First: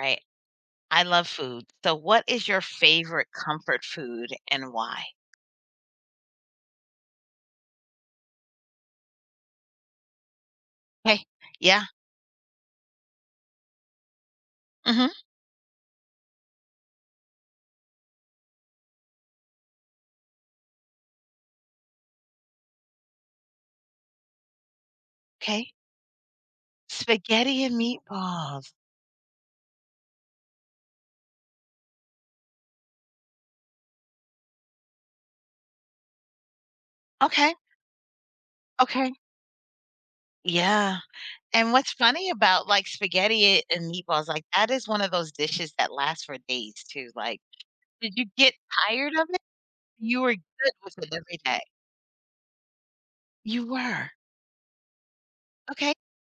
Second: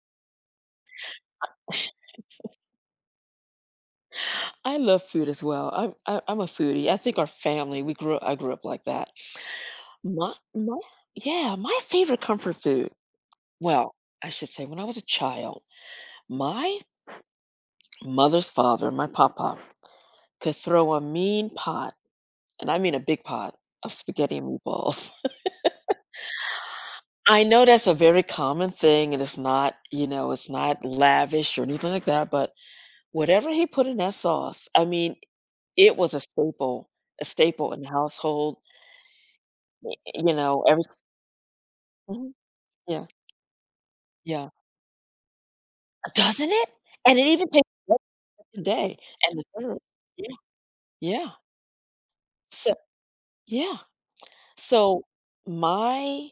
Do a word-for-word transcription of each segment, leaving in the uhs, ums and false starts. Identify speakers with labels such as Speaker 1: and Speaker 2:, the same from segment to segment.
Speaker 1: Right. I love food. So what is your favorite comfort food and
Speaker 2: I love
Speaker 1: why?
Speaker 2: food as well. I'm I, I'm a foodie. I think our family we grew I grew up like that. My my
Speaker 1: Okay.
Speaker 2: yeah, my
Speaker 1: Yeah.
Speaker 2: favorite comfort food. Well, I should say when I was a
Speaker 1: Mhm.
Speaker 2: child, my mother's father, my papa, could throw a mean pot, and I mean a big pot of spaghetti and meatballs.
Speaker 1: Okay.
Speaker 2: I know
Speaker 1: Spaghetti and
Speaker 2: that's a very common
Speaker 1: meatballs.
Speaker 2: thing, and it's not, you know, it's not lavish or anything like that, but whatever he put in that sauce, I mean, it was a staple, a
Speaker 1: Okay.
Speaker 2: staple in the household.
Speaker 1: Okay.
Speaker 2: y- You know, every.
Speaker 1: Yeah. And what's funny
Speaker 2: Mhm.
Speaker 1: about, like,
Speaker 2: Yeah,
Speaker 1: spaghetti and meatballs, like,
Speaker 2: yeah.
Speaker 1: that is one of those dishes that lasts for
Speaker 2: Doesn't it?
Speaker 1: days too,
Speaker 2: And it
Speaker 1: like,
Speaker 2: even takes the
Speaker 1: did you get
Speaker 2: second day
Speaker 1: tired of
Speaker 2: and
Speaker 1: it?
Speaker 2: the third.
Speaker 1: You were
Speaker 2: Yeah,
Speaker 1: good with it
Speaker 2: yeah.
Speaker 1: every day.
Speaker 2: So
Speaker 1: You
Speaker 2: yeah.
Speaker 1: were.
Speaker 2: So
Speaker 1: Okay.
Speaker 2: my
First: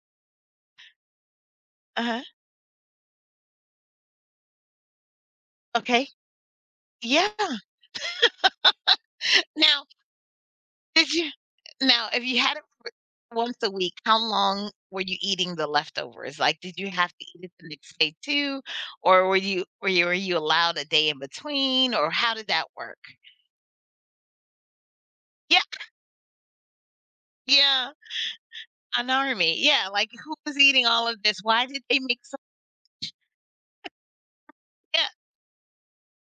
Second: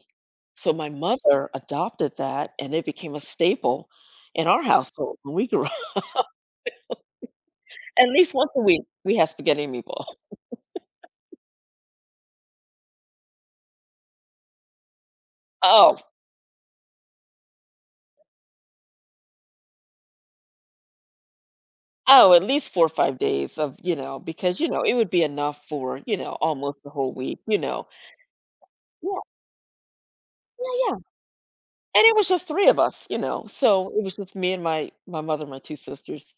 Speaker 2: so my mother adopted
Speaker 1: Uh-huh.
Speaker 2: that and it became a staple in our household when we grew up.
Speaker 1: Okay. Yeah.
Speaker 2: At least once a week, we had spaghetti and
Speaker 1: Now,
Speaker 2: meatballs.
Speaker 1: did you now, if you had once a week, how long were you eating the
Speaker 2: Oh,
Speaker 1: leftovers? Like, did you have to eat it the next day too, or were you were you were you allowed a day in between, or
Speaker 2: oh,
Speaker 1: how
Speaker 2: at
Speaker 1: did that
Speaker 2: least four or
Speaker 1: work?
Speaker 2: five days of, you know, because, you know, it would be
Speaker 1: Yeah,
Speaker 2: enough for, you know, almost the whole week, you know.
Speaker 1: yeah, an
Speaker 2: Yeah,
Speaker 1: army. Yeah, like, who was eating
Speaker 2: yeah, yeah.
Speaker 1: all of this? Why did they
Speaker 2: And it
Speaker 1: make
Speaker 2: was
Speaker 1: so
Speaker 2: just three of us, you know. So it was just me and my
Speaker 1: Yeah,
Speaker 2: my mother and my two sisters.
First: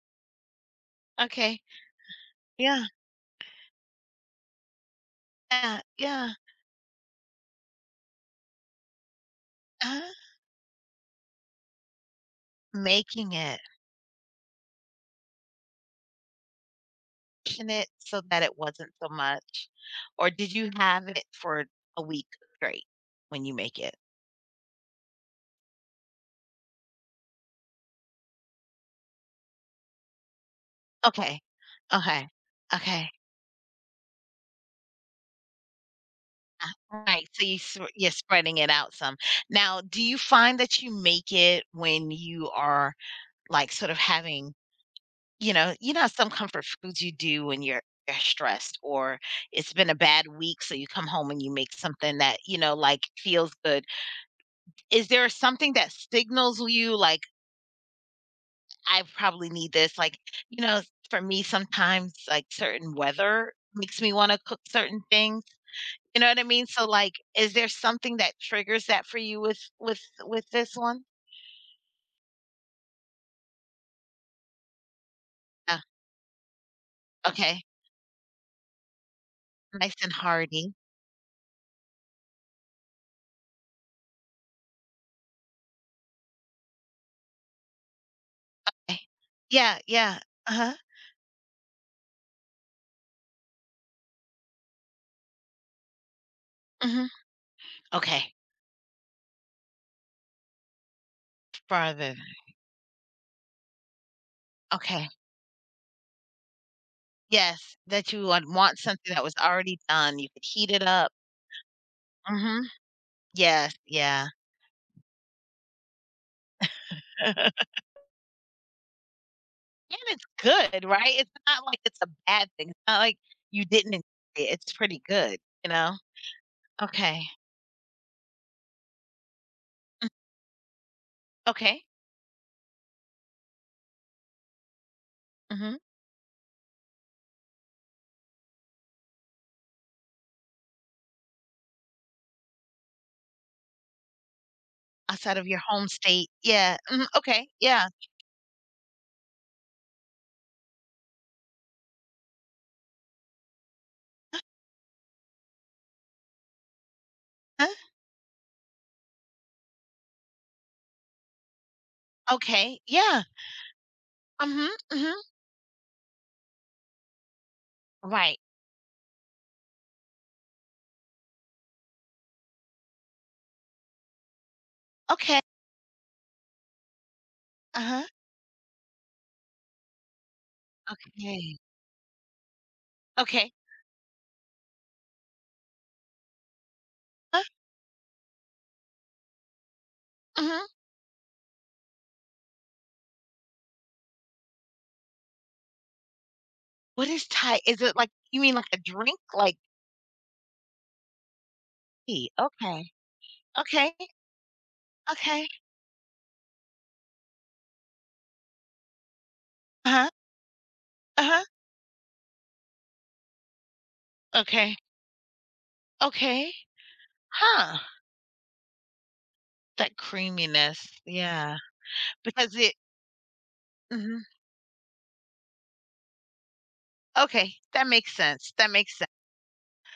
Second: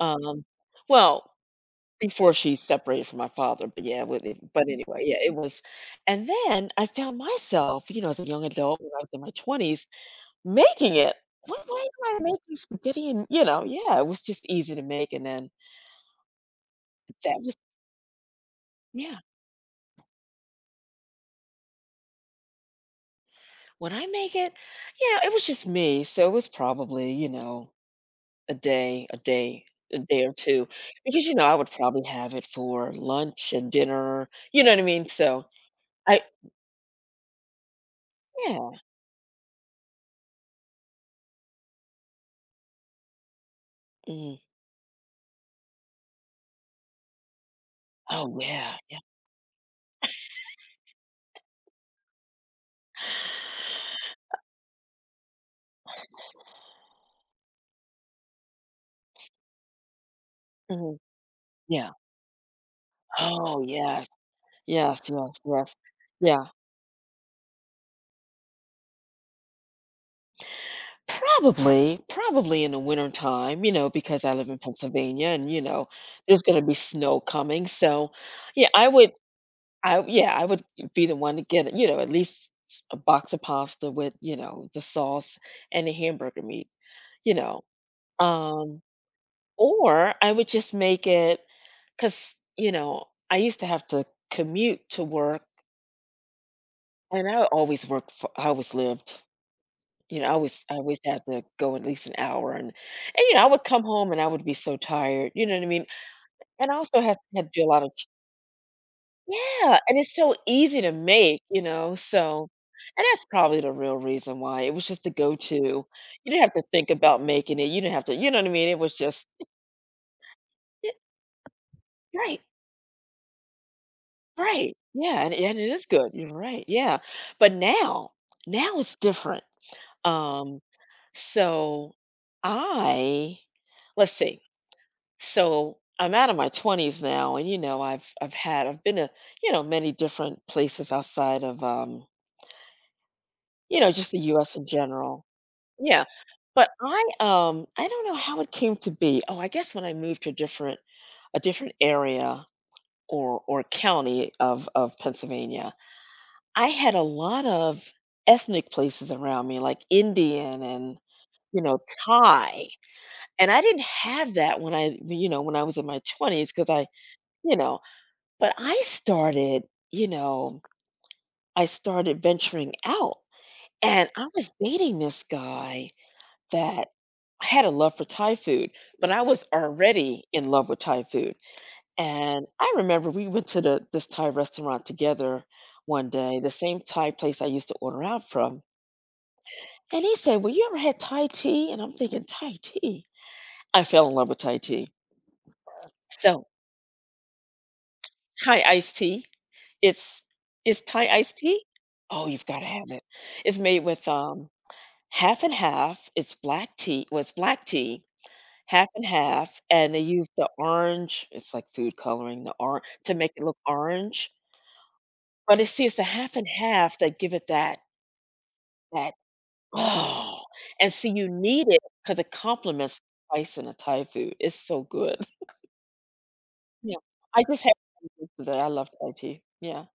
Speaker 2: Um, well,
Speaker 1: okay,
Speaker 2: before she
Speaker 1: yeah,
Speaker 2: separated from my father, but yeah, with it but anyway, yeah, it was.
Speaker 1: yeah,
Speaker 2: And
Speaker 1: yeah.
Speaker 2: then I found myself, you know, as a young adult when I was in my twenties,
Speaker 1: uh
Speaker 2: making it. Why why am I making spaghetti? And
Speaker 1: Making
Speaker 2: you
Speaker 1: it,
Speaker 2: know, yeah, it was just easy to make. And then that was,
Speaker 1: making it so that it wasn't so
Speaker 2: yeah,
Speaker 1: much, or did you have it for a week straight when you make
Speaker 2: when
Speaker 1: it?
Speaker 2: I make it, you know, it was just me, so it was probably, you know, a day, a day, a day or two because, you
Speaker 1: Okay,
Speaker 2: know, I would probably
Speaker 1: okay,
Speaker 2: have it for
Speaker 1: okay.
Speaker 2: lunch and dinner, you know what I mean? So, I
Speaker 1: Right, so you sp you're spreading
Speaker 2: yeah,
Speaker 1: it out some. Now, do you find that you make it when you are, like, sort of
Speaker 2: mm,
Speaker 1: having you know you know how some comfort foods you do when you're you're
Speaker 2: oh, yeah.
Speaker 1: stressed, or it's been a bad week, so you come home and you make something that, you know, like, feels good. Is there something that signals you, like, "I probably need this?" Like, you know,
Speaker 2: Mhm.
Speaker 1: for me,
Speaker 2: Yeah.
Speaker 1: sometimes, like, certain weather
Speaker 2: Oh,
Speaker 1: makes
Speaker 2: yes.
Speaker 1: me wanna cook
Speaker 2: Yes,
Speaker 1: certain
Speaker 2: yes,
Speaker 1: things.
Speaker 2: yes.
Speaker 1: You know what I
Speaker 2: Yeah.
Speaker 1: mean? So, like, is there something that triggers that for you with with with this one?
Speaker 2: Probably, probably in the winter time, you know, because I live in Pennsylvania and, you
Speaker 1: Yeah,
Speaker 2: know, there's gonna be snow
Speaker 1: okay.
Speaker 2: coming. So, yeah, I would
Speaker 1: Nice
Speaker 2: I
Speaker 1: and
Speaker 2: yeah, I would
Speaker 1: hearty.
Speaker 2: be the one to get, you know, at least s- a box of pasta with, you know, the sauce and the hamburger meat, you know. Um,
Speaker 1: Eh. Yeah,
Speaker 2: or
Speaker 1: yeah.
Speaker 2: I would just
Speaker 1: Uh-huh.
Speaker 2: make it because, you know, I used to have to commute to work.
Speaker 1: Mhm.
Speaker 2: And I always worked for,
Speaker 1: Okay.
Speaker 2: I always lived you know, I always I always had to go at least an
Speaker 1: Farther.
Speaker 2: hour and and, you know, I would come home and I would be so
Speaker 1: Okay.
Speaker 2: tired, you know what I mean? And I also had had to do a
Speaker 1: Yes,
Speaker 2: lot of ch
Speaker 1: that you would want something that was
Speaker 2: Yeah,
Speaker 1: already
Speaker 2: and it's
Speaker 1: done. You
Speaker 2: so
Speaker 1: could heat
Speaker 2: easy
Speaker 1: it
Speaker 2: to
Speaker 1: up.
Speaker 2: make, you know, so
Speaker 1: Mhm.
Speaker 2: and that's probably the
Speaker 1: Yes,
Speaker 2: real
Speaker 1: yeah.
Speaker 2: reason why, it was just the go-to. You didn't have to think about making it, you didn't have to you know what I mean? It was just,
Speaker 1: And it's good,
Speaker 2: yeah,
Speaker 1: right? It's not like it's a
Speaker 2: right,
Speaker 1: bad thing. It's not like you didn't enjoy it.
Speaker 2: right,
Speaker 1: It's pretty
Speaker 2: yeah, and
Speaker 1: good,
Speaker 2: and it
Speaker 1: you
Speaker 2: is
Speaker 1: know?
Speaker 2: good, you're right, yeah,
Speaker 1: Okay.
Speaker 2: but now now it's different. Um,
Speaker 1: Okay.
Speaker 2: so I let's see.
Speaker 1: Mhm.
Speaker 2: So I'm out of my twenties now, and you know, I've I've had I've been to, you know, many different places outside of um you know, just the U S in general.
Speaker 1: Outside of your home
Speaker 2: Yeah,
Speaker 1: state.
Speaker 2: but
Speaker 1: Yeah.
Speaker 2: I
Speaker 1: Mhm, okay,
Speaker 2: um
Speaker 1: yeah.
Speaker 2: I don't know how it came to be. Oh, I guess when I moved to a different a different area or or county of of Pennsylvania, I had a lot
Speaker 1: Huh?
Speaker 2: of ethnic places around me, like Indian and, you know, Thai,
Speaker 1: Okay, yeah.
Speaker 2: and I didn't have that
Speaker 1: Mhm,
Speaker 2: when I
Speaker 1: mhm.
Speaker 2: you know when I was in my twenties because I you know
Speaker 1: Right.
Speaker 2: but I started, you know, I started venturing out, and I was dating this
Speaker 1: Okay.
Speaker 2: guy that I had a love for
Speaker 1: Uh-huh.
Speaker 2: Thai food, but I was already in love with Thai food.
Speaker 1: Okay.
Speaker 2: And I remember we went
Speaker 1: Okay.
Speaker 2: to the this Thai restaurant together one day, the same Thai place
Speaker 1: Huh?
Speaker 2: I used to order out from, and he said, "Well, you
Speaker 1: Mhm.
Speaker 2: ever had Thai tea?" And I'm thinking, "Thai tea?" I fell in love with Thai tea. So,
Speaker 1: What is Thai? Is it like you mean
Speaker 2: Thai
Speaker 1: like a
Speaker 2: iced
Speaker 1: drink?
Speaker 2: tea.
Speaker 1: Like
Speaker 2: It's it's Thai iced tea? Oh,
Speaker 1: tea?
Speaker 2: you've gotta
Speaker 1: Okay.
Speaker 2: have it. It's made
Speaker 1: Okay,
Speaker 2: with, um, half
Speaker 1: okay.
Speaker 2: and half. It's black tea, well, it's black tea, half and half. And they
Speaker 1: Uh-huh,
Speaker 2: use the orange,
Speaker 1: uh-huh.
Speaker 2: it's like food coloring, the orange, to make it look orange,
Speaker 1: Okay,
Speaker 2: but it's see, it's the half and
Speaker 1: okay.
Speaker 2: half that give it
Speaker 1: Huh,
Speaker 2: that that,
Speaker 1: that
Speaker 2: "Oh,"
Speaker 1: creaminess,
Speaker 2: and see, you
Speaker 1: yeah,
Speaker 2: need it because it
Speaker 1: because it
Speaker 2: complements spice in a Thai
Speaker 1: mhm.
Speaker 2: food. It's so good. Yeah. I
Speaker 1: Okay,
Speaker 2: just had
Speaker 1: that makes sense,
Speaker 2: that I
Speaker 1: that
Speaker 2: love
Speaker 1: makes
Speaker 2: Thai
Speaker 1: sense.
Speaker 2: tea. Yeah,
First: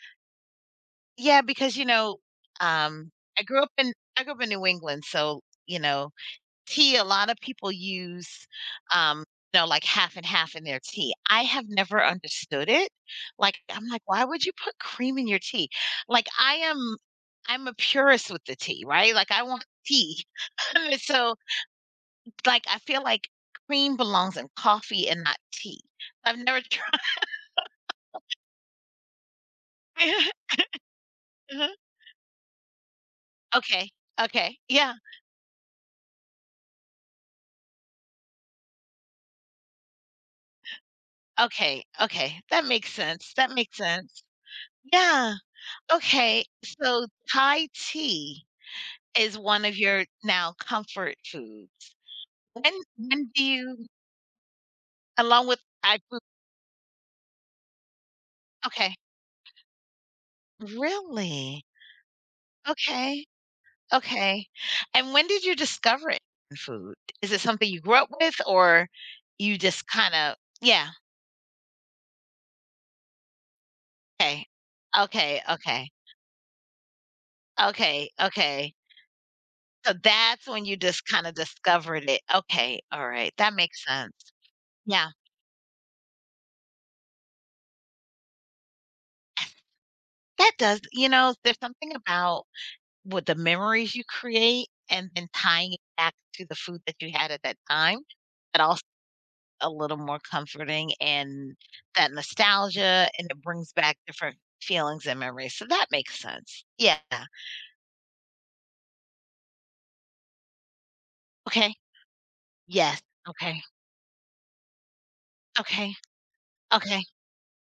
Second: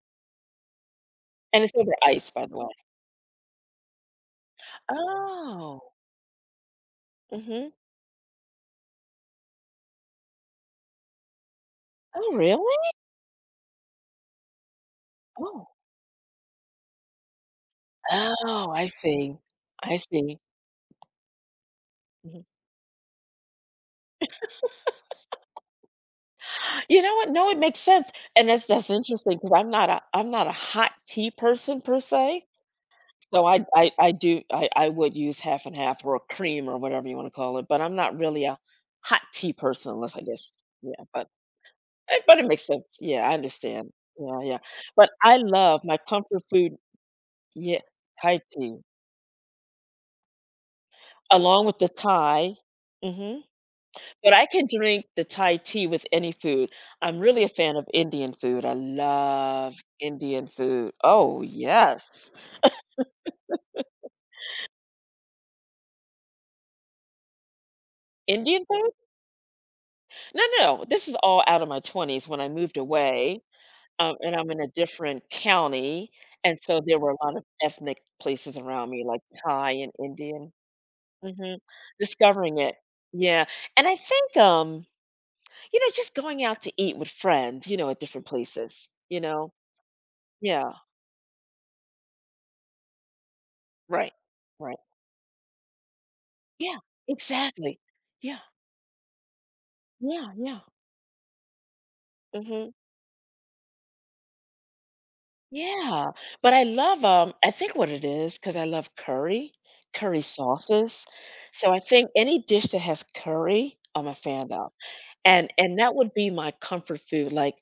Speaker 1: Yeah,
Speaker 2: and it's
Speaker 1: because, you
Speaker 2: over
Speaker 1: know,
Speaker 2: ice, by the way.
Speaker 1: um, I grew up in I grew up in New England, so, you
Speaker 2: Oh.
Speaker 1: know, tea, a lot of
Speaker 2: Mhm.
Speaker 1: people use um you know like half and half in their tea. I have never
Speaker 2: Oh, really?
Speaker 1: understood it. Like, I'm like, why would you put cream in your
Speaker 2: Oh.
Speaker 1: tea? Like, i am i'm a purist with the
Speaker 2: Oh,
Speaker 1: tea,
Speaker 2: I
Speaker 1: right? Like,
Speaker 2: see.
Speaker 1: I want
Speaker 2: I
Speaker 1: tea.
Speaker 2: see.
Speaker 1: So,
Speaker 2: Mhm.
Speaker 1: like, I feel like cream belongs in coffee and not tea. I've never tried
Speaker 2: You know what? No, it makes sense, and that's that's interesting because 'cause I'm not a I'm not a hot tea
Speaker 1: Mhm.
Speaker 2: person per se, so I
Speaker 1: Okay,
Speaker 2: I I do
Speaker 1: okay,
Speaker 2: I I
Speaker 1: yeah,
Speaker 2: would use half and half or a cream or whatever you wanna call it, but I'm not really a hot tea person unless I guess yeah, but
Speaker 1: okay,
Speaker 2: eh, but
Speaker 1: okay,
Speaker 2: it
Speaker 1: that
Speaker 2: makes sense.
Speaker 1: makes
Speaker 2: Yeah, I
Speaker 1: sense, that makes
Speaker 2: understand.
Speaker 1: sense.
Speaker 2: Yeah, yeah, but
Speaker 1: Yeah,
Speaker 2: I love my comfort
Speaker 1: okay,
Speaker 2: food,
Speaker 1: so Thai
Speaker 2: yeah, Thai
Speaker 1: tea
Speaker 2: tea
Speaker 1: Is one of your now comfort
Speaker 2: along with
Speaker 1: foods.
Speaker 2: the Thai.
Speaker 1: When when
Speaker 2: Mhm.
Speaker 1: do you
Speaker 2: But I can drink the
Speaker 1: along
Speaker 2: Thai
Speaker 1: with
Speaker 2: tea
Speaker 1: Thai
Speaker 2: with
Speaker 1: food
Speaker 2: any food. I'm really a fan of Indian food. I
Speaker 1: okay.
Speaker 2: love Indian food. Oh,
Speaker 1: Really?
Speaker 2: yes.
Speaker 1: Okay, okay. And when did you discover it in food? Is it something you grew up with,
Speaker 2: Indian
Speaker 1: or
Speaker 2: food?
Speaker 1: you just kinda
Speaker 2: No, no,
Speaker 1: yeah,
Speaker 2: this is all out of my twenties when I moved away, um, and
Speaker 1: okay.
Speaker 2: I'm in a different
Speaker 1: Okay, okay.
Speaker 2: county, and so there were a lot of ethnic
Speaker 1: Okay,
Speaker 2: places
Speaker 1: okay.
Speaker 2: around me, like Thai and
Speaker 1: So that's
Speaker 2: Indian.
Speaker 1: when you just kinda
Speaker 2: Mhm.
Speaker 1: discovered it.
Speaker 2: Discovering it.
Speaker 1: Okay, alright,
Speaker 2: Yeah,
Speaker 1: that makes
Speaker 2: and I
Speaker 1: sense.
Speaker 2: think, um,
Speaker 1: Yeah,
Speaker 2: you know, just going out to eat with friends, you know, at different places, you know?
Speaker 1: that
Speaker 2: Yeah,
Speaker 1: does you know, there's something about With the memories you
Speaker 2: right.
Speaker 1: create
Speaker 2: Right.
Speaker 1: and then tying it back to the
Speaker 2: Yeah,
Speaker 1: food that you had at that
Speaker 2: exactly.
Speaker 1: time,
Speaker 2: Yeah,
Speaker 1: but also a little more
Speaker 2: yeah, yeah.
Speaker 1: comforting, and that
Speaker 2: Mhm.
Speaker 1: nostalgia, and it brings back different feelings and memories, so that
Speaker 2: Yeah,
Speaker 1: makes
Speaker 2: but I
Speaker 1: sense. Yeah.
Speaker 2: love, um I think what it is because I love curry, curry sauces, so
Speaker 1: Okay.
Speaker 2: I think any dish that
Speaker 1: Yes.
Speaker 2: has
Speaker 1: Okay.
Speaker 2: curry, I'm a fan of, and and
Speaker 1: Okay.
Speaker 2: that would be my comfort
Speaker 1: Okay.
Speaker 2: food, like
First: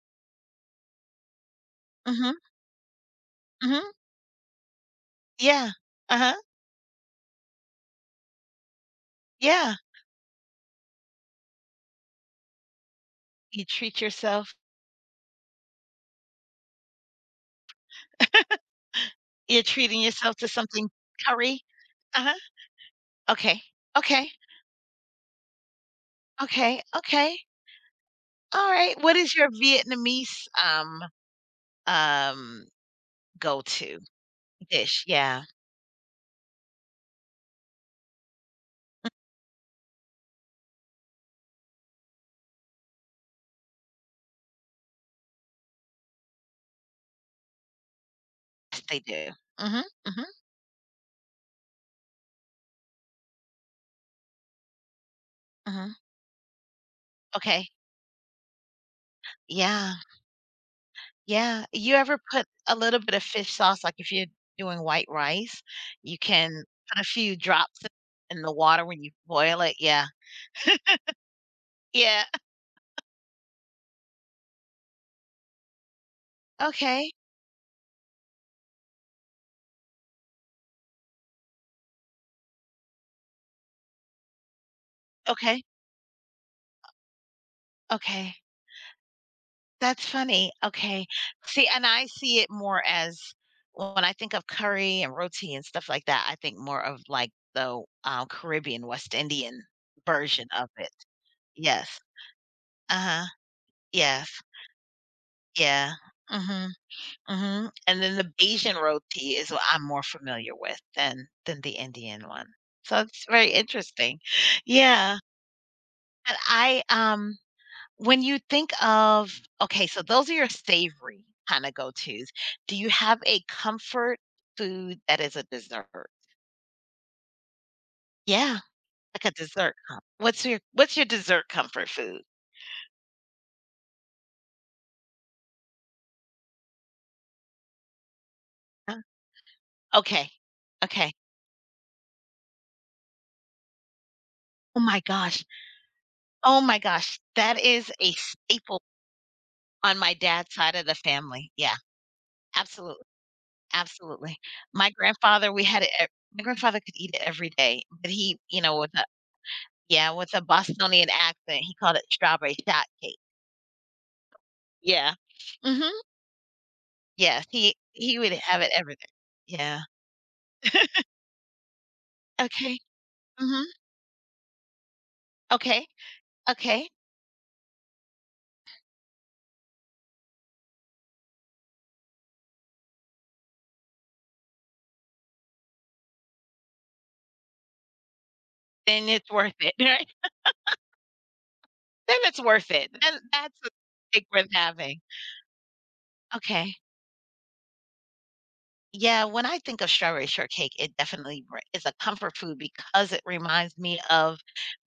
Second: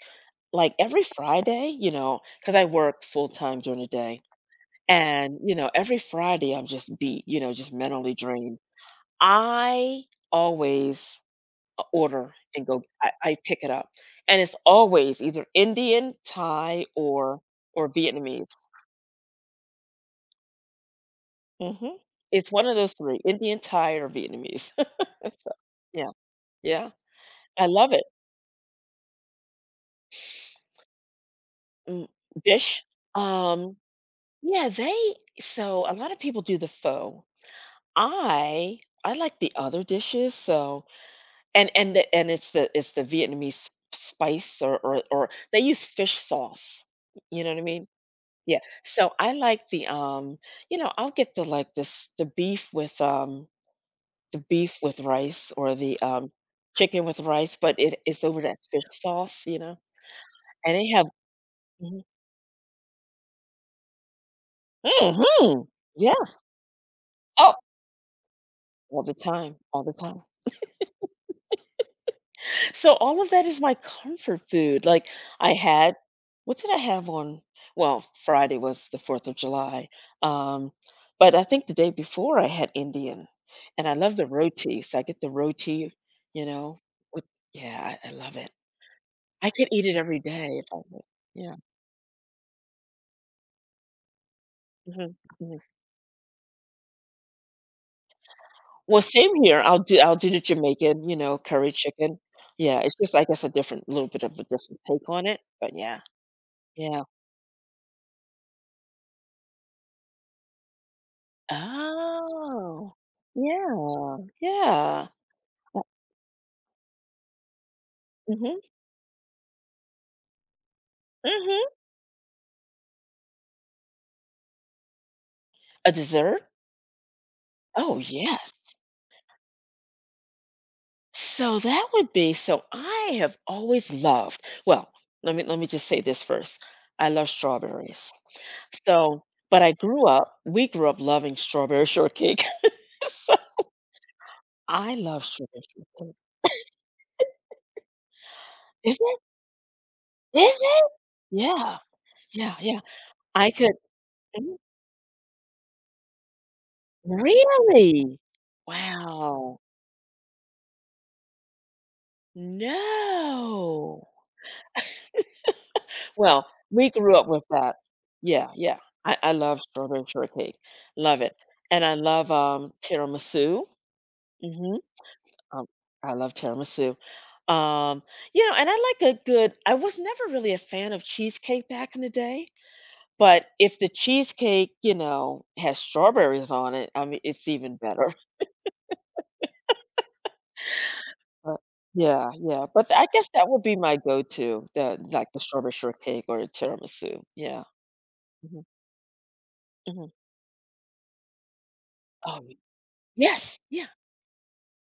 Speaker 2: like, every Friday, you know,
Speaker 1: Mhm.
Speaker 2: because I work full time during
Speaker 1: Mhm.
Speaker 2: the day, and, you know,
Speaker 1: Yeah.
Speaker 2: every
Speaker 1: Uh-huh.
Speaker 2: Friday, I'm just beat, you know, just mentally drained.
Speaker 1: Yeah.
Speaker 2: I always order and go I I pick
Speaker 1: You
Speaker 2: it up,
Speaker 1: treat
Speaker 2: and it's
Speaker 1: yourself.
Speaker 2: always either Indian, Thai, or or Vietnamese.
Speaker 1: You're treating yourself to something curry.
Speaker 2: Mhm.
Speaker 1: Uh-huh.
Speaker 2: It's one of those three, Indian,
Speaker 1: Okay.
Speaker 2: Thai, or
Speaker 1: Okay.
Speaker 2: Vietnamese. So, yeah,
Speaker 1: Okay.
Speaker 2: yeah,
Speaker 1: Okay.
Speaker 2: I love it.
Speaker 1: Alright. What is your Vietnamese, um
Speaker 2: Mm,
Speaker 1: um,
Speaker 2: dish? Um,
Speaker 1: go-to
Speaker 2: yeah, they
Speaker 1: dish. Yeah,
Speaker 2: so a lot of people do the pho. I I like the other dishes, so and and the and it's the it's the Vietnamese spice, or or or they use fish sauce, you know what I mean? Yeah.
Speaker 1: yes, they
Speaker 2: So
Speaker 1: do.
Speaker 2: I like
Speaker 1: Mhm,
Speaker 2: the,
Speaker 1: mhm,
Speaker 2: um, you know, I'll get, the like, this, the beef with, um the beef with rice, or
Speaker 1: mhm.
Speaker 2: the, um chicken with rice,
Speaker 1: Okay.
Speaker 2: but it's over that fish sauce, you know.
Speaker 1: Yeah,
Speaker 2: And they have
Speaker 1: yeah. You
Speaker 2: hmm
Speaker 1: ever put a little bit of fish sauce, like, if you're doing white
Speaker 2: hmm
Speaker 1: rice, you
Speaker 2: yeah.
Speaker 1: can put a few
Speaker 2: Oh,
Speaker 1: drops in in the water
Speaker 2: all
Speaker 1: when you
Speaker 2: the time.
Speaker 1: boil it.
Speaker 2: All the
Speaker 1: Yeah.
Speaker 2: time.
Speaker 1: Yeah.
Speaker 2: So all of that is my comfort food. Like, I had, what did I have
Speaker 1: Okay,
Speaker 2: on? Well, Friday was the Fourth of July, um, but I think the day before I had Indian, and I love the roti. So I get the
Speaker 1: okay,
Speaker 2: roti, you know. With, yeah, I, I love
Speaker 1: okay.
Speaker 2: it. I could eat it
Speaker 1: That's
Speaker 2: every
Speaker 1: funny.
Speaker 2: day if I would.
Speaker 1: Okay.
Speaker 2: Yeah.
Speaker 1: See, and I see it more as when I think of curry
Speaker 2: Mhm,
Speaker 1: and roti
Speaker 2: mhm.
Speaker 1: and stuff like that, I think more of, like, the, um, Caribbean,
Speaker 2: Well,
Speaker 1: West
Speaker 2: same here.
Speaker 1: Indian
Speaker 2: I'll do I'll do the
Speaker 1: version of it.
Speaker 2: Jamaican, you know, curry
Speaker 1: Yes.
Speaker 2: chicken. Yeah, it's just, I
Speaker 1: Uh-huh.
Speaker 2: guess, a different, little bit
Speaker 1: Yes.
Speaker 2: of a different take on it. But
Speaker 1: Yeah.
Speaker 2: yeah,
Speaker 1: Mhm.
Speaker 2: yeah.
Speaker 1: Mhm. And then the Bajan roti is what I'm more familiar with than than the Indian one.
Speaker 2: Oh.
Speaker 1: So it's very
Speaker 2: Yeah,
Speaker 1: interesting.
Speaker 2: yeah.
Speaker 1: Yeah. And I um when you
Speaker 2: Mhm,
Speaker 1: think of okay, so those are your savory kind
Speaker 2: mhm.
Speaker 1: of go-tos. Do you have a comfort food that is a
Speaker 2: A
Speaker 1: dessert?
Speaker 2: dessert? Oh, yes.
Speaker 1: Yeah, like a dessert. com- What's your what's your dessert
Speaker 2: So that
Speaker 1: comfort
Speaker 2: would
Speaker 1: food?
Speaker 2: be so I have always loved well, let me let me just say this first. I love strawberries.
Speaker 1: Huh?
Speaker 2: So but I grew
Speaker 1: Okay.
Speaker 2: up we grew up
Speaker 1: Okay.
Speaker 2: loving strawberry shortcake. So
Speaker 1: Oh
Speaker 2: I
Speaker 1: my
Speaker 2: love
Speaker 1: gosh.
Speaker 2: strawberry shortcake.
Speaker 1: Oh my gosh, that is a staple
Speaker 2: Is it?
Speaker 1: on my dad's
Speaker 2: Is
Speaker 1: side
Speaker 2: it?
Speaker 1: of the family. Yeah,
Speaker 2: Yeah, yeah, yeah.
Speaker 1: absolutely,
Speaker 2: I could
Speaker 1: absolutely.
Speaker 2: Mhm.
Speaker 1: My grandfather, we had it ev my grandfather could eat it every day, but
Speaker 2: Really?
Speaker 1: he, you know, with a
Speaker 2: Wow.
Speaker 1: yeah, with a Bostonian accent, he called it strawberry shortcake.
Speaker 2: No.
Speaker 1: Yeah. Mhm.
Speaker 2: Well, we grew up with
Speaker 1: Yes,
Speaker 2: that.
Speaker 1: he he would
Speaker 2: Yeah,
Speaker 1: have it
Speaker 2: yeah.
Speaker 1: every day.
Speaker 2: I I love
Speaker 1: Yeah.
Speaker 2: strawberry shortcake. Love it. And I love, um,
Speaker 1: Okay.
Speaker 2: tiramisu.
Speaker 1: Mhm.
Speaker 2: Mhm. Um,
Speaker 1: Okay.
Speaker 2: I love
Speaker 1: Okay.
Speaker 2: tiramisu. Um, you know, and I like a good I was never really a fan of cheesecake back in the day, but if the cheesecake, you know, has strawberries on it, I mean, it's even better.
Speaker 1: Then it's worth it, right?
Speaker 2: But
Speaker 1: Then
Speaker 2: yeah,
Speaker 1: it's
Speaker 2: yeah,
Speaker 1: worth
Speaker 2: but
Speaker 1: it.
Speaker 2: I
Speaker 1: Then
Speaker 2: guess that
Speaker 1: that's
Speaker 2: would
Speaker 1: a
Speaker 2: be my
Speaker 1: steak worth
Speaker 2: go-to, the
Speaker 1: having.
Speaker 2: like the strawberry shortcake or the
Speaker 1: Okay.
Speaker 2: tiramisu. Yeah. Mhm,
Speaker 1: Yeah, when I think of
Speaker 2: mhm.
Speaker 1: strawberry shortcake, it definitely re is a comfort
Speaker 2: Oh,
Speaker 1: food because it
Speaker 2: yes,
Speaker 1: reminds
Speaker 2: yes.
Speaker 1: me of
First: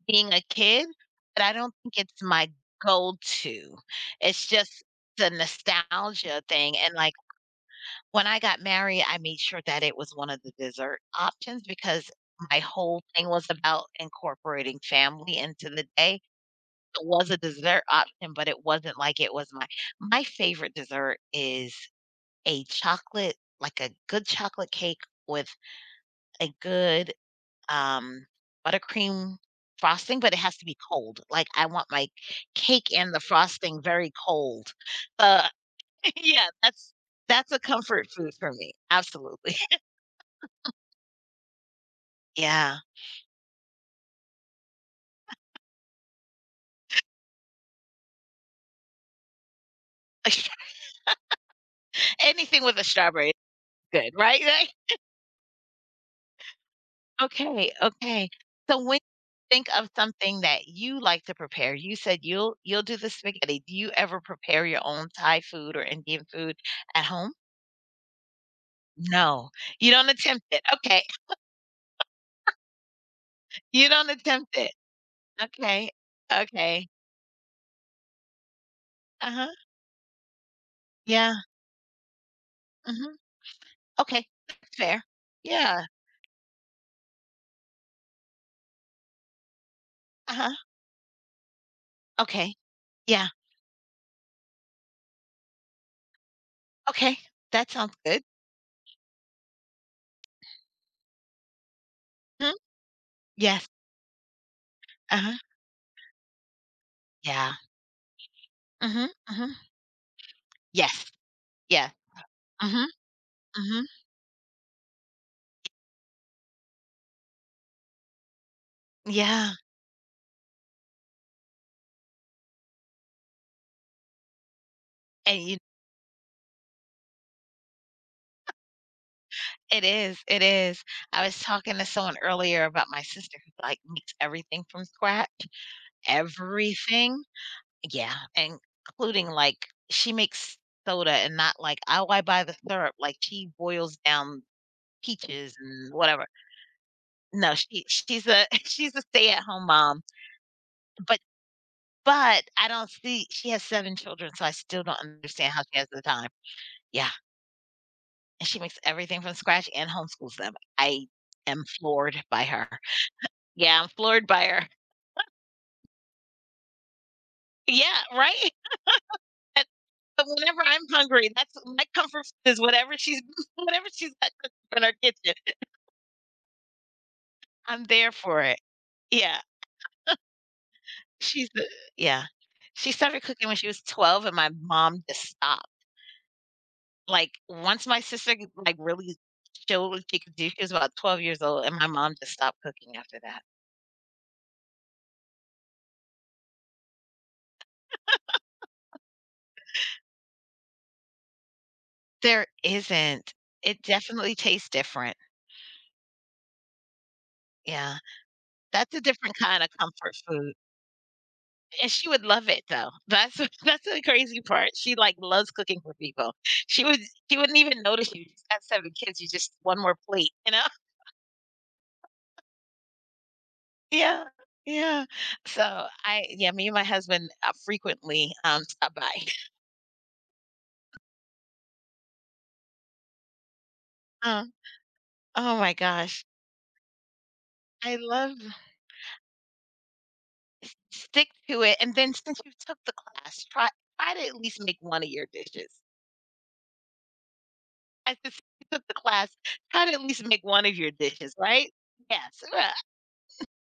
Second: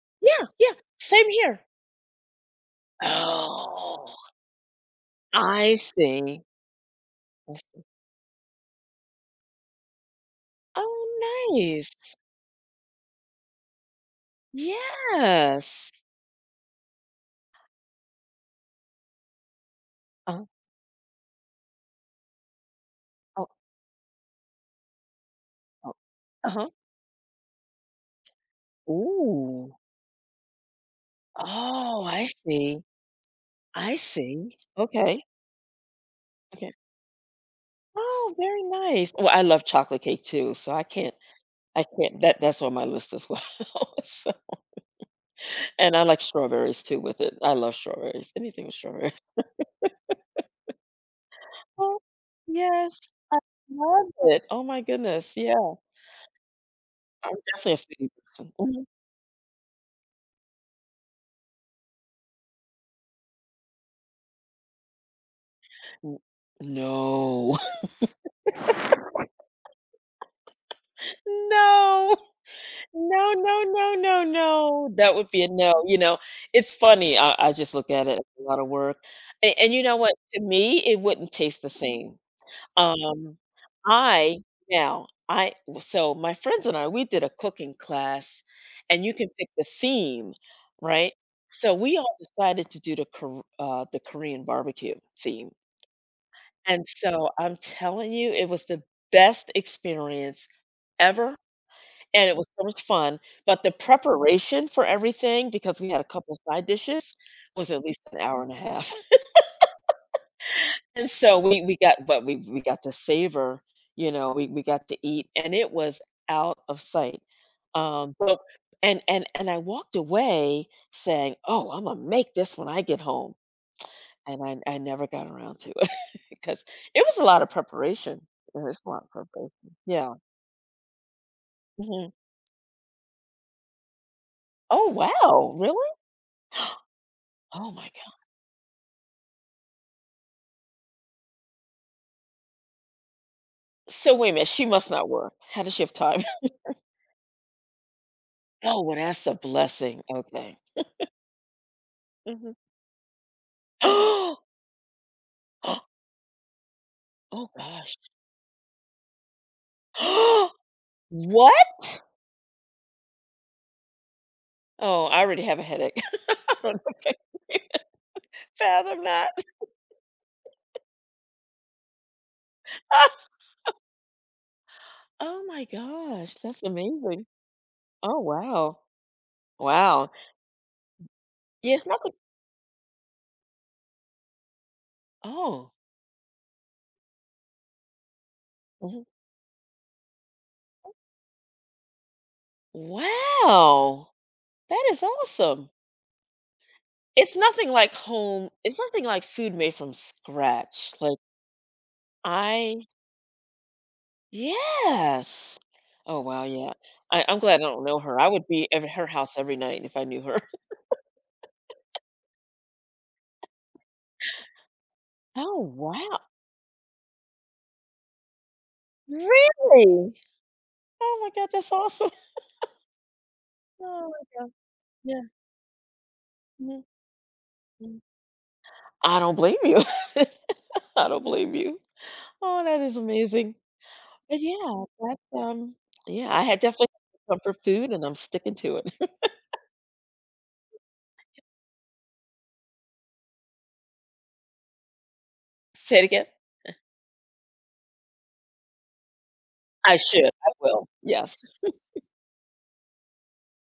Speaker 1: being a
Speaker 2: Yeah, yeah,
Speaker 1: kid,
Speaker 2: same
Speaker 1: but I
Speaker 2: here.
Speaker 1: don't think it's my go-to.
Speaker 2: Oh,
Speaker 1: It's just the
Speaker 2: I see.
Speaker 1: nostalgia thing, and, like,
Speaker 2: I see.
Speaker 1: when I got married, I made sure that it was one of the dessert
Speaker 2: Oh,
Speaker 1: options
Speaker 2: nice.
Speaker 1: because my whole thing was about incorporating family into the
Speaker 2: Yes.
Speaker 1: day. It was a dessert option, but it wasn't like it was my my
Speaker 2: Uh,
Speaker 1: favorite dessert is a chocolate
Speaker 2: oh,
Speaker 1: like, a good chocolate cake with
Speaker 2: oh,
Speaker 1: a
Speaker 2: uh-huh.
Speaker 1: good, um, buttercream
Speaker 2: Ooh.
Speaker 1: frosting, but it has to be cold. Like, I want
Speaker 2: Oh,
Speaker 1: my
Speaker 2: I see.
Speaker 1: cake and the frosting
Speaker 2: I
Speaker 1: very
Speaker 2: see.
Speaker 1: cold.
Speaker 2: Okay.
Speaker 1: Uh, yeah,
Speaker 2: Okay.
Speaker 1: that's that's a comfort food
Speaker 2: Oh,
Speaker 1: for
Speaker 2: very
Speaker 1: me.
Speaker 2: nice. Well, I
Speaker 1: Absolutely.
Speaker 2: love chocolate cake too, so I can't I can't that that's on
Speaker 1: Yeah.
Speaker 2: my list as well. So, and I like strawberries too with it. I love strawberries. Anything with strawberries. Oh,
Speaker 1: Anything with a
Speaker 2: yes.
Speaker 1: strawberry is
Speaker 2: Love
Speaker 1: good, right?
Speaker 2: it. Oh
Speaker 1: Right?
Speaker 2: my goodness. Yeah. I'm
Speaker 1: Okay,
Speaker 2: definitely a foodie
Speaker 1: okay. So
Speaker 2: person.
Speaker 1: when you think of something that you like to prepare, you said you'll you'll do the spaghetti. Do you ever prepare your own Thai food or
Speaker 2: N
Speaker 1: Indian food at home?
Speaker 2: No.
Speaker 1: No, you don't attempt it. Okay.
Speaker 2: No. No, no,
Speaker 1: You
Speaker 2: no,
Speaker 1: don't
Speaker 2: no,
Speaker 1: attempt it.
Speaker 2: no. That would be a no,
Speaker 1: Okay.
Speaker 2: you know? It's
Speaker 1: Okay.
Speaker 2: funny, I I just look at it as a lot of work,
Speaker 1: Uh-huh.
Speaker 2: a and you know what? To me, it wouldn't
Speaker 1: Yeah.
Speaker 2: taste the same.
Speaker 1: Mhm.
Speaker 2: Um,
Speaker 1: Okay.
Speaker 2: I
Speaker 1: That's fair.
Speaker 2: now, I
Speaker 1: Yeah.
Speaker 2: so my friends and I, we did a cooking class, and you can pick the theme,
Speaker 1: Uh-huh.
Speaker 2: right? So we all
Speaker 1: Okay.
Speaker 2: decided to do the
Speaker 1: Yeah.
Speaker 2: Kor uh, the Korean barbecue theme, and
Speaker 1: Okay.
Speaker 2: so I'm
Speaker 1: That sounds
Speaker 2: telling
Speaker 1: good.
Speaker 2: you, it was the best experience ever, and it was
Speaker 1: Mhm.
Speaker 2: so much fun, but
Speaker 1: Yes.
Speaker 2: the preparation for
Speaker 1: Uh-huh.
Speaker 2: everything, because we had a couple side dishes,
Speaker 1: Yeah.
Speaker 2: was at least an hour and a half.
Speaker 1: Mhm. Mhm. Yes.
Speaker 2: And so we we
Speaker 1: Yeah.
Speaker 2: got but we we got
Speaker 1: Mhm.
Speaker 2: to savor,
Speaker 1: Mhm.
Speaker 2: you know, we we got to eat, and it was out of sight, um, but and and and
Speaker 1: Yeah.
Speaker 2: I walked away saying, "Oh, Imma make this when I get home," and I I never got
Speaker 1: And you
Speaker 2: around to it because it was a lot of preparation. It was a lot of preparation.
Speaker 1: it
Speaker 2: Yeah.
Speaker 1: is, it is. I was talking to
Speaker 2: Mhm.
Speaker 1: someone earlier about my sister who, like, makes everything from
Speaker 2: Oh,
Speaker 1: scratch.
Speaker 2: wow, really?
Speaker 1: Everything.
Speaker 2: Oh my
Speaker 1: Yeah, and including, like, she makes soda and not like, "Oh, I buy the syrup," like, she boils
Speaker 2: So wait a
Speaker 1: down
Speaker 2: minute, she must not work.
Speaker 1: peaches
Speaker 2: How does she have
Speaker 1: and
Speaker 2: time?
Speaker 1: whatever. No, she she's a
Speaker 2: Oh, well,
Speaker 1: she's a
Speaker 2: that's a
Speaker 1: stay-at-home
Speaker 2: blessing.
Speaker 1: mom,
Speaker 2: Okay.
Speaker 1: but but
Speaker 2: Mhm.
Speaker 1: I don't see she has seven children, so I still don't understand how she has the time. Yeah,
Speaker 2: Oh gosh.
Speaker 1: and she makes everything from scratch and homeschools them. I am
Speaker 2: What?
Speaker 1: floored by her. Yeah, I'm floored by her.
Speaker 2: Oh, I already have a headache. I don't know if I can
Speaker 1: Yeah, right?
Speaker 2: fathom that.
Speaker 1: And but whenever I'm hungry, that's my comfort food is whatever she's whatever she's got cooked in her kitchen.
Speaker 2: Oh my gosh, that's amazing.
Speaker 1: I'm there
Speaker 2: Oh,
Speaker 1: for it.
Speaker 2: wow.
Speaker 1: Yeah,
Speaker 2: Wow.
Speaker 1: she's the
Speaker 2: Yeah, it's nothing.
Speaker 1: yeah. She started cooking when she was twelve and my mom just stopped.
Speaker 2: Oh.
Speaker 1: Like, once my sister, like,
Speaker 2: Mhm.
Speaker 1: really showed what she could do, she was about twelve years old, and my mom just stopped cooking after that.
Speaker 2: Wow. That is awesome. It's nothing like home. It's nothing like food made from scratch. Like,
Speaker 1: There
Speaker 2: I
Speaker 1: isn't. It definitely tastes different.
Speaker 2: Yes. Oh, wow, yeah. I I'm glad I don't
Speaker 1: Yeah.
Speaker 2: know her. I would be at
Speaker 1: That's a
Speaker 2: her
Speaker 1: different
Speaker 2: house every
Speaker 1: kind of
Speaker 2: night if I
Speaker 1: comfort
Speaker 2: knew her.
Speaker 1: food, and she would love it, though. That's that's the crazy part. She, like, loves
Speaker 2: Oh,
Speaker 1: cooking for
Speaker 2: wow.
Speaker 1: people. She would she wouldn't even notice you just got seven kids, you just one more
Speaker 2: Really?
Speaker 1: plate, you know?
Speaker 2: Oh my god, that's awesome. Oh my
Speaker 1: Yeah,
Speaker 2: god.
Speaker 1: yeah.
Speaker 2: Yeah.
Speaker 1: So I yeah, me and
Speaker 2: Mhm,
Speaker 1: my husband, uh,
Speaker 2: mhm.
Speaker 1: frequently, um, stop by.
Speaker 2: I don't blame you. I don't blame you. Oh, that is amazing. But
Speaker 1: Um,
Speaker 2: yeah, that's,
Speaker 1: oh my
Speaker 2: um
Speaker 1: gosh,
Speaker 2: yeah, I had definitely had some comfort food,
Speaker 1: I
Speaker 2: and I'm
Speaker 1: love
Speaker 2: sticking to it.
Speaker 1: s stick to it, and then since you took the class, try try to at least make one of your dishes.
Speaker 2: Say it again?
Speaker 1: I just you took the class, try to
Speaker 2: I
Speaker 1: at least
Speaker 2: should.
Speaker 1: make
Speaker 2: I
Speaker 1: one of
Speaker 2: will.
Speaker 1: your dishes,
Speaker 2: Yes.
Speaker 1: right? Yes, right.